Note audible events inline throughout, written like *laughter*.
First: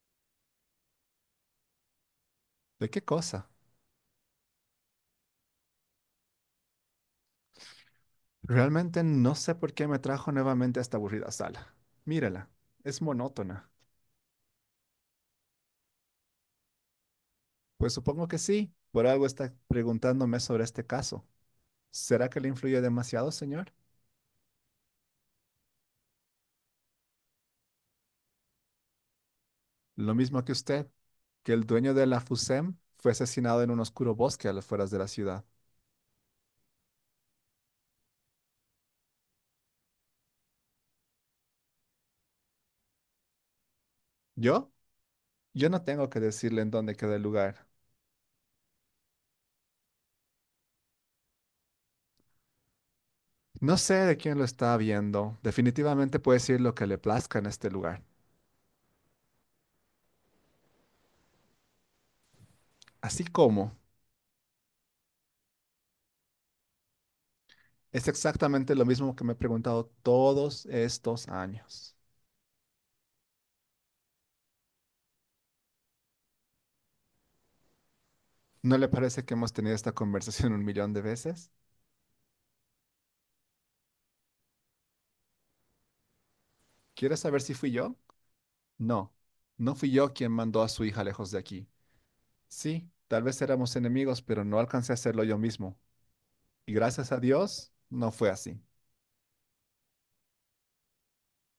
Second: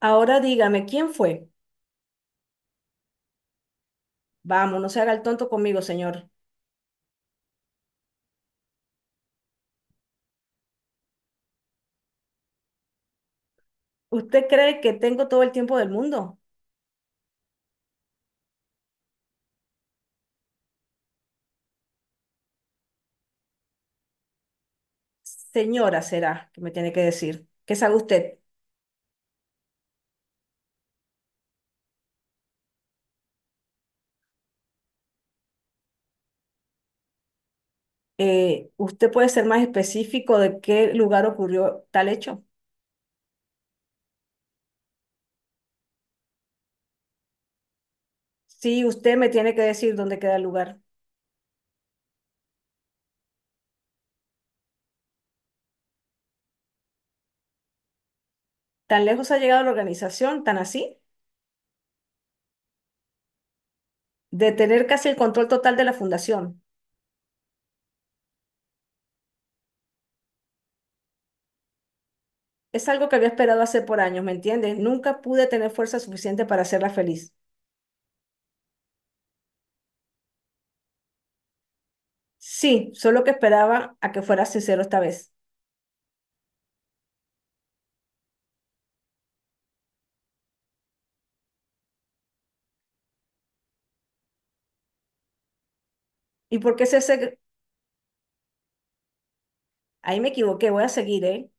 Ahora dígame, ¿quién fue? ¿De qué cosa? Vamos, no se haga el tonto conmigo, señor. Realmente no sé por qué me trajo nuevamente a esta aburrida sala. Mírala, es monótona. ¿Usted cree que tengo todo el tiempo del mundo? Pues supongo que sí, por algo está preguntándome sobre este caso. ¿Será que le influyó demasiado, señor? Señora, será que me tiene que decir. ¿Qué sabe usted? Lo mismo que usted, que el dueño de la FUSEM fue asesinado en un oscuro bosque a las afueras de la ciudad. ¿Usted puede ser más específico de qué lugar ocurrió tal hecho? ¿Yo? Yo no tengo que decirle en dónde queda el lugar. Sí, usted me tiene que decir dónde queda el lugar. No sé de quién lo está viendo. Definitivamente puede decir lo que le plazca en este lugar. ¿Tan lejos ha llegado la organización, tan así? Así como. De tener casi el control total de la fundación. Es exactamente lo mismo que me he preguntado todos estos años. Es algo que había esperado hacer por años, ¿me entiende? Nunca pude tener fuerza suficiente para hacerla feliz. ¿No le parece que hemos tenido esta conversación *laughs* un millón de veces? Sí, solo que esperaba a que fuera sincero esta vez. ¿Quieres saber si fui yo? No, no fui yo quien mandó a su hija lejos de aquí. Sí, tal vez éramos enemigos, pero no alcancé a hacerlo yo mismo. ¿Y Y por qué es gracias a ese? Dios, no fue así. Ahí me equivoqué, voy a seguir, ¿eh?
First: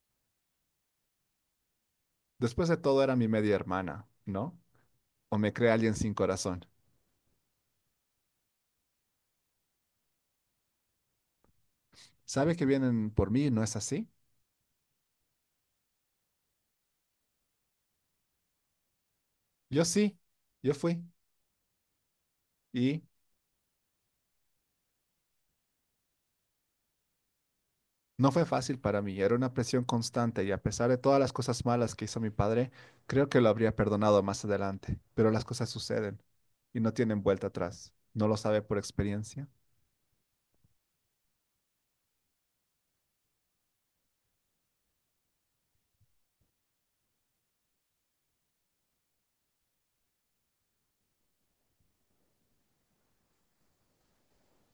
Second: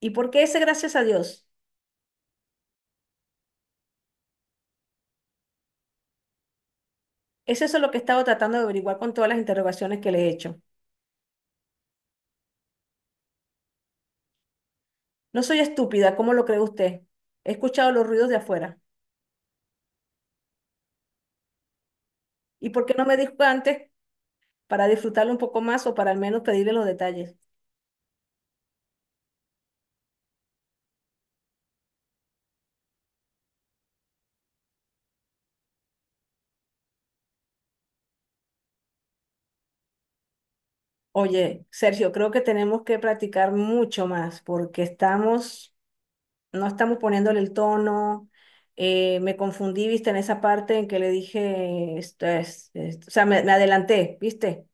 ¿Y por qué ese gracias a Dios? Después de todo era mi media hermana, ¿no? O me cree alguien sin corazón. Es eso lo que he estado tratando de averiguar con todas las interrogaciones que le he hecho. ¿Sabe que vienen por mí no es así? No soy estúpida, ¿cómo lo cree usted? He escuchado los ruidos de afuera. Yo sí, yo fui. ¿Y por qué Y no me dijo antes para disfrutarlo un poco más o para al menos pedirle los detalles? No fue fácil para mí, era una presión constante y a pesar de todas las cosas malas que hizo mi padre, creo que lo habría perdonado más adelante, pero las cosas suceden y no tienen vuelta atrás. ¿No lo sabe por experiencia? Oye, Sergio, creo que tenemos que practicar mucho más porque estamos, no estamos poniéndole el tono. Me confundí, viste, en esa parte en que le dije, esto es, o sea, me adelanté, viste.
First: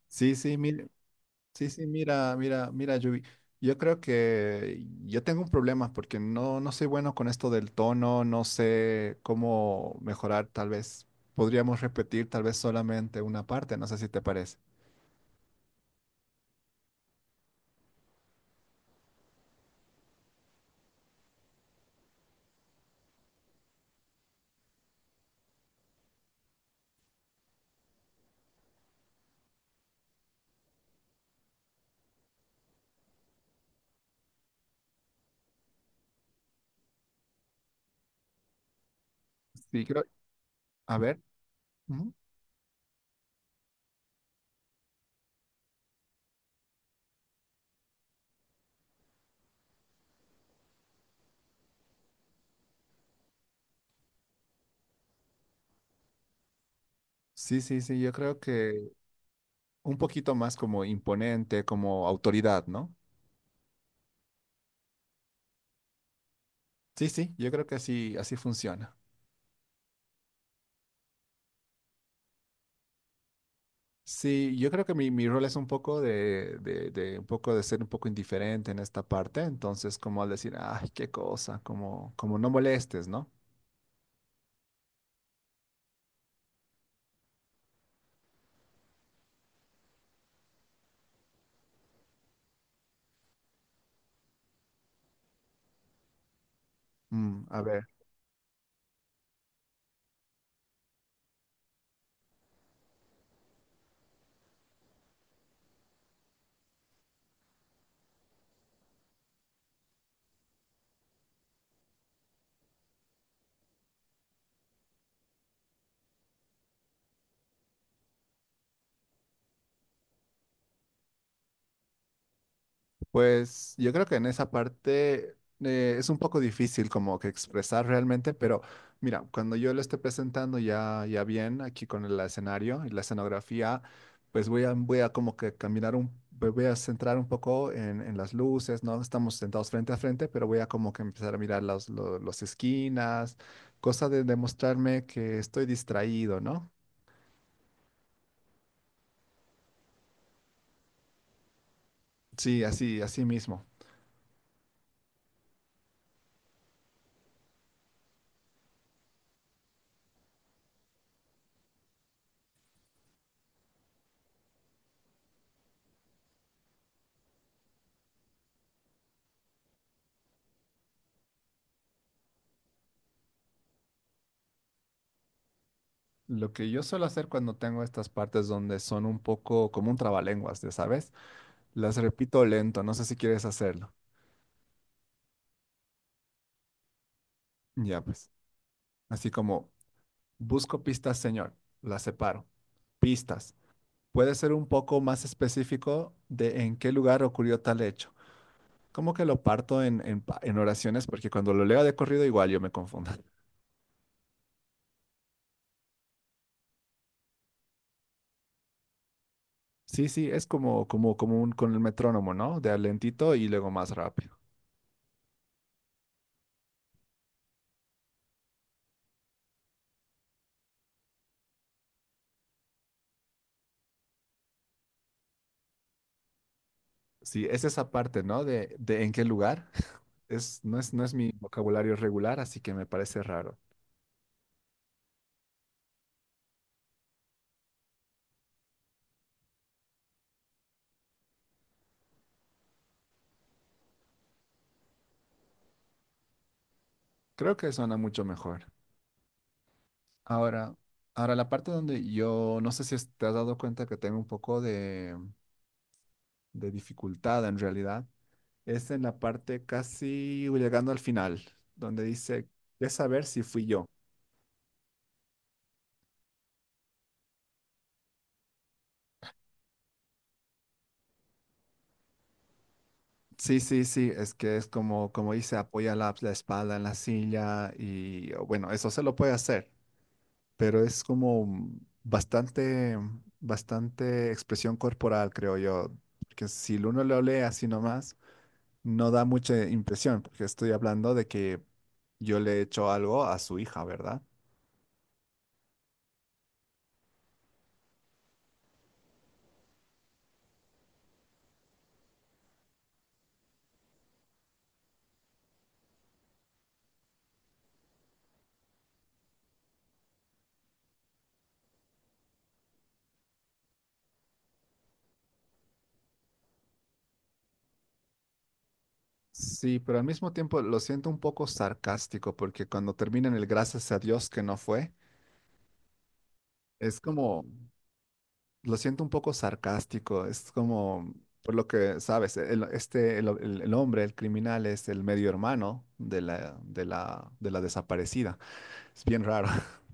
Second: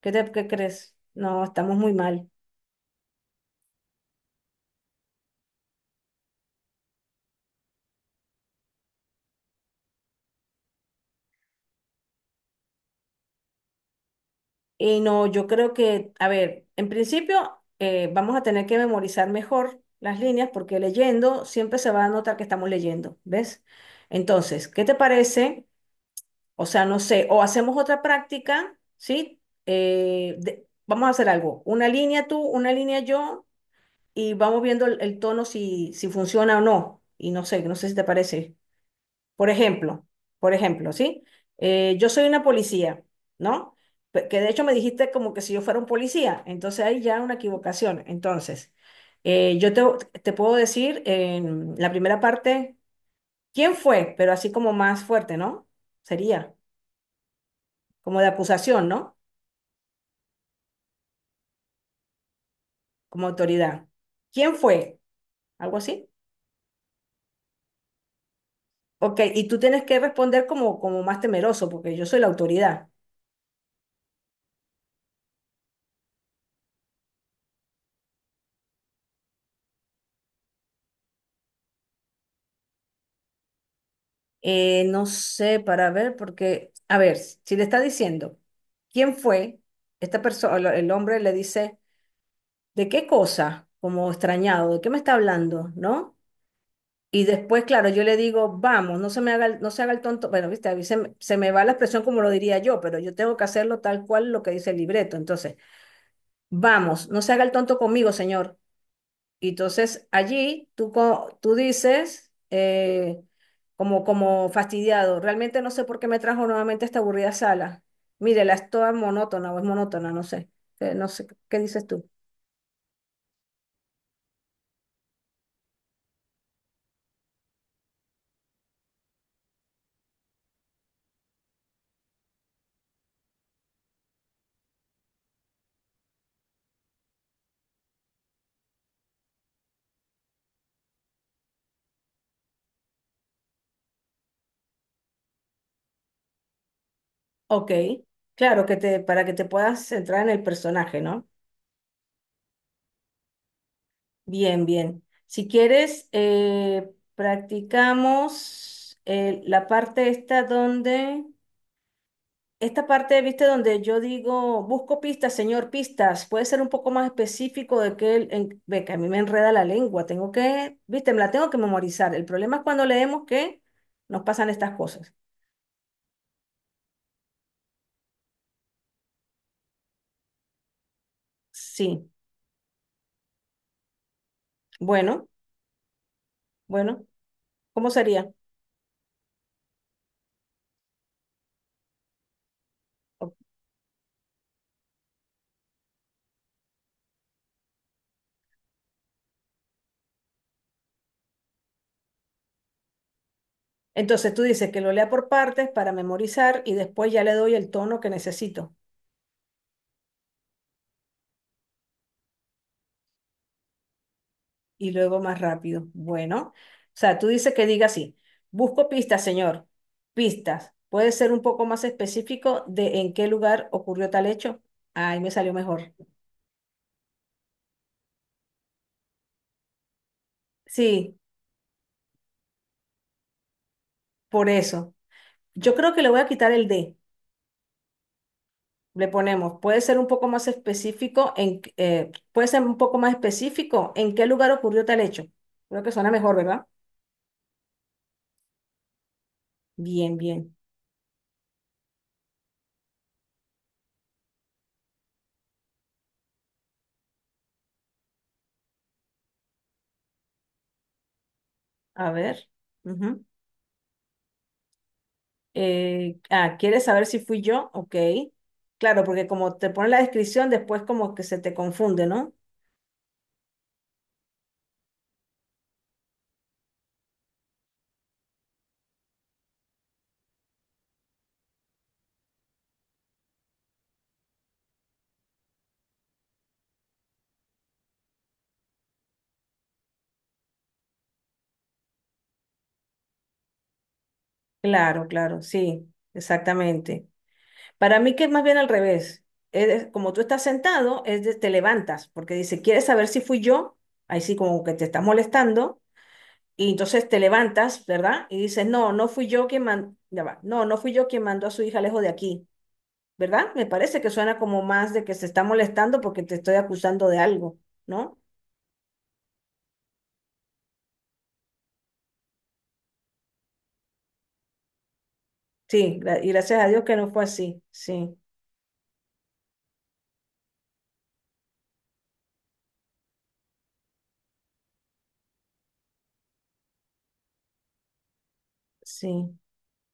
¿Qué te, Sí, qué sí, mira, crees? No, sí, estamos sí, muy mal. mira, mira, mira, Yubi. Yo creo que yo tengo un problema porque no soy bueno con esto del tono, no sé cómo mejorar, tal vez podríamos repetir tal vez solamente una parte, no sé si te parece. Y no, yo creo que, a ver, en principio vamos a tener que memorizar mejor las líneas porque leyendo siempre se va a notar que estamos leyendo, ¿ves? Entonces, ¿qué te parece? O sea, no sé, o hacemos otra práctica, ¿sí? Vamos a hacer algo, una línea tú, una línea yo, y vamos viendo el tono si, si funciona o no. Y no sé, no sé si te parece. Por Sí, creo, ejemplo, por ejemplo, a ver. ¿sí? Yo Ujú. soy una policía, ¿no? Que de hecho me dijiste como que si yo fuera un policía, entonces hay ya una equivocación. Entonces, yo te, te puedo decir en la primera parte, ¿quién fue? Pero así como más fuerte, ¿no? Sería Sí, sí, sí, yo como de creo acusación, que ¿no? un poquito más como imponente, como autoridad, ¿no? Como autoridad. ¿Quién fue? Algo así. Sí, sí, yo creo que así, así funciona. Ok, y tú tienes que responder como, como más temeroso, porque yo soy la autoridad. Sí, yo creo que mi rol es un poco de un poco de ser un poco indiferente en esta parte, entonces como al decir, ay, qué cosa, como, como no molestes, ¿no? No sé, para ver, porque, a ver, si le está diciendo quién fue esta persona, el hombre le dice, ¿de qué cosa? Como extrañado, ¿de qué me está hablando? ¿No? Y Mm, a después, ver. claro, yo le digo, vamos, no se me haga el, no se haga el tonto. Bueno, viste, a mí se, se me va la expresión como lo diría yo, pero yo tengo que hacerlo tal cual lo que dice el libreto. Entonces, vamos, no se haga el tonto conmigo, señor. Y entonces allí tú, tú dices, como, como fastidiado, realmente no sé por qué me trajo nuevamente esta aburrida sala. Mírela, es toda monótona o es monótona, no sé. No sé, ¿qué dices tú? Pues yo creo que en esa parte es un poco difícil como que expresar realmente, pero mira, cuando yo lo esté presentando ya, ya bien aquí con el escenario y la escenografía, pues voy a como que caminar un, me voy a centrar un poco en las luces, ¿no? Estamos sentados frente a frente, pero voy a como que empezar a mirar las esquinas, cosa de demostrarme que estoy distraído, ¿no? Ok, claro, que te, para que te puedas centrar en el personaje, ¿no? Sí, así, así mismo. Bien, bien. Si quieres, practicamos la parte esta donde... Esta parte, viste, donde yo digo, busco pistas, señor, pistas, puede ser un poco más específico de que, ve que a mí me enreda la lengua, tengo que, viste, me la tengo que memorizar. El problema es cuando leemos que nos pasan estas cosas. Lo que yo suelo hacer cuando tengo estas partes donde son un poco como un trabalenguas, ya sabes, las Sí, repito lento, no sé si quieres hacerlo. bueno, bueno, ¿cómo Ya sería? pues, así como busco pistas, señor, las separo. O- Pistas. Puede ser un poco más específico de en qué lugar ocurrió tal hecho. Como que lo parto en, en oraciones porque cuando lo leo de corrido igual yo me confundo. *laughs* Entonces tú dices que lo lea por partes para memorizar y después ya le doy el tono que necesito. Sí, sí, es como, como, como un, con el metrónomo, ¿no? De a lentito y luego más rápido. Y luego más rápido. Bueno, o sea, tú dices que diga así, busco pistas, señor, pistas. ¿Puede ser un poco más específico de en qué lugar ocurrió tal hecho? Ahí me salió mejor. Sí, es esa parte, ¿no? De en qué lugar. Es, no es, no es Sí, mi vocabulario regular, así que me parece raro. por eso. Yo creo que le voy a quitar el D. Le ponemos, puede ser un poco más específico en, puede ser un poco más específico en qué lugar ocurrió tal hecho. Creo que suena mejor, ¿verdad? Creo que suena mucho mejor. Bien, bien. Ahora, ahora la parte donde yo no sé si es- te has dado cuenta que tengo un poco de dificultad en realidad, es en la parte casi llegando al final, donde A dice, ver. ¿qué saber Ujú. si fui yo? ¿Quieres saber si fui yo? Ok. Claro, porque como te pone la descripción, después como que se te confunde, ¿no? Sí, sí, sí, es que es como, como dice, apoya la, la espalda en la silla y o bueno, eso se lo puede hacer. Pero es como bastante, bastante expresión corporal, creo yo, que si uno lo lee así nomás, no da mucha impresión, porque estoy hablando de que yo le he hecho algo a su hija, ¿verdad? Claro, claro, sí, exactamente. Para mí que es más bien al revés. Como tú estás sentado, te levantas, porque dice, ¿quieres saber si fui yo? Ahí sí como que te está molestando, y entonces te levantas, ¿verdad? Y dices, no, no fui yo quien mandó, ya va, no, no fui yo quien mandó a su hija lejos de aquí, ¿verdad? Me parece que suena como más de que se está molestando porque te estoy acusando de algo, ¿no? Sí, pero al mismo tiempo lo siento un poco sarcástico, porque cuando terminan el gracias a Dios que no fue, Sí, y gracias a Dios que es no fue como, así. Sí, lo siento un poco sarcástico, es como, por lo que sabes, el, este, el, el hombre, el criminal, es el medio hermano de la, de la, de la desaparecida. Es bien sí, raro. *laughs*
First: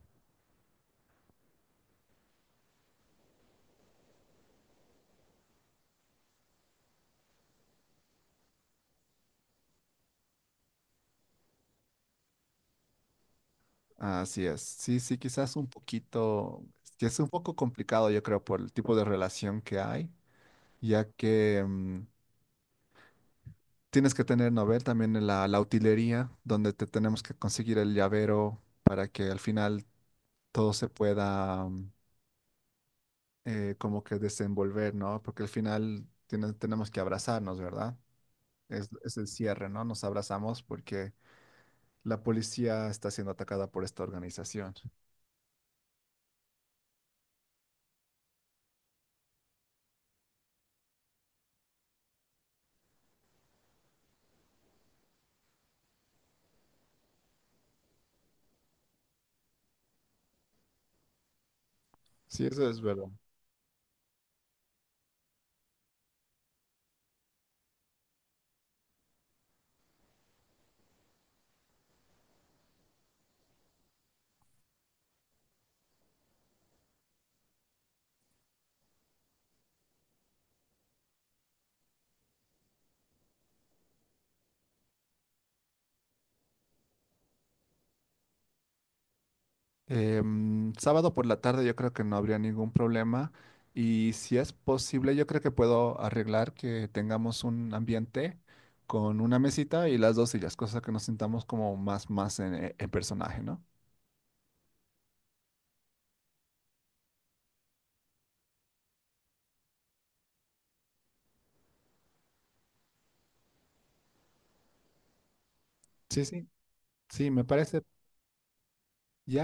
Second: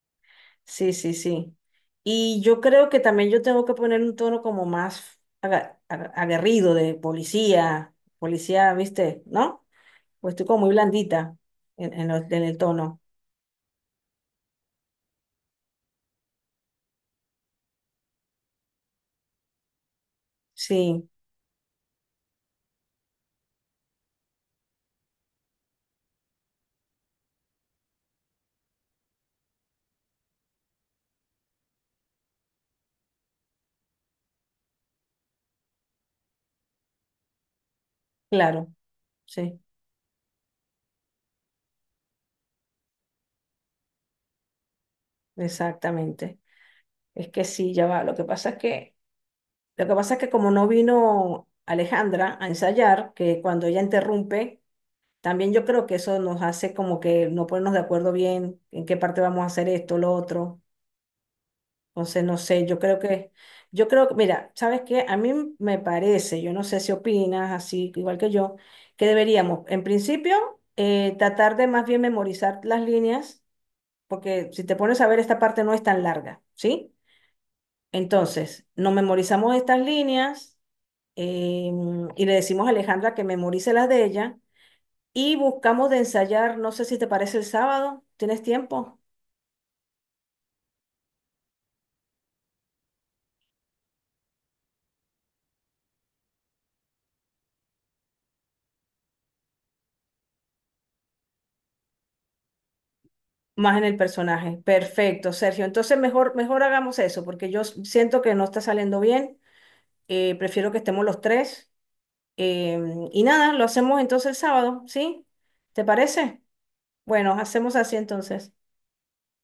sí, sí, sí. Y yo creo que también yo tengo que poner un tono como más aguerrido de policía, policía, ¿viste? ¿No? Pues estoy como muy blandita en, en el tono. Así es. Sí, sí, quizás un poquito, que es un poco complicado, yo creo, por el tipo de relación que hay, Sí, ya que mm, tienes que tener, ¿no? Ver también en la, la utilería, donde te tenemos que conseguir el llavero para que al final todo se pueda. Mm, como que desenvolver, ¿no? Porque al final tenemos que abrazarnos, ¿verdad? claro, Es el sí, cierre, ¿no? Nos abrazamos porque la policía está siendo atacada por esta organización. exactamente. Es que sí, ya va. Lo que pasa es que, lo que pasa es que como no vino Alejandra a ensayar, que cuando ella interrumpe. También yo creo que eso nos hace como que no ponernos de acuerdo bien en qué parte vamos a hacer esto, lo otro. Entonces, no Sí, sé, eso es verdad. Yo creo que, mira, ¿sabes qué? A mí me parece, yo no sé si opinas así, igual que yo, que deberíamos, en principio, tratar de más bien memorizar las líneas, porque si te pones a ver, esta parte no es tan larga, ¿sí? Entonces, nos memorizamos estas líneas y le decimos a Alejandra que memorice las de ella. Y buscamos de ensayar, no sé si te parece el sábado, ¿tienes tiempo? Em, sábado por la tarde yo creo que no habría ningún problema y si es posible yo creo que puedo arreglar que tengamos un ambiente con una mesita y las dos sillas, cosa que nos sintamos como más, más en personaje, ¿no? Más en el personaje. Perfecto, Sergio. Entonces mejor, mejor hagamos eso, porque yo siento que no está saliendo bien. Prefiero que estemos los tres. Y nada, lo hacemos entonces el sábado, ¿sí? ¿Te Sí, parece? sí, sí, Bueno, me hacemos parece. así entonces. Ya.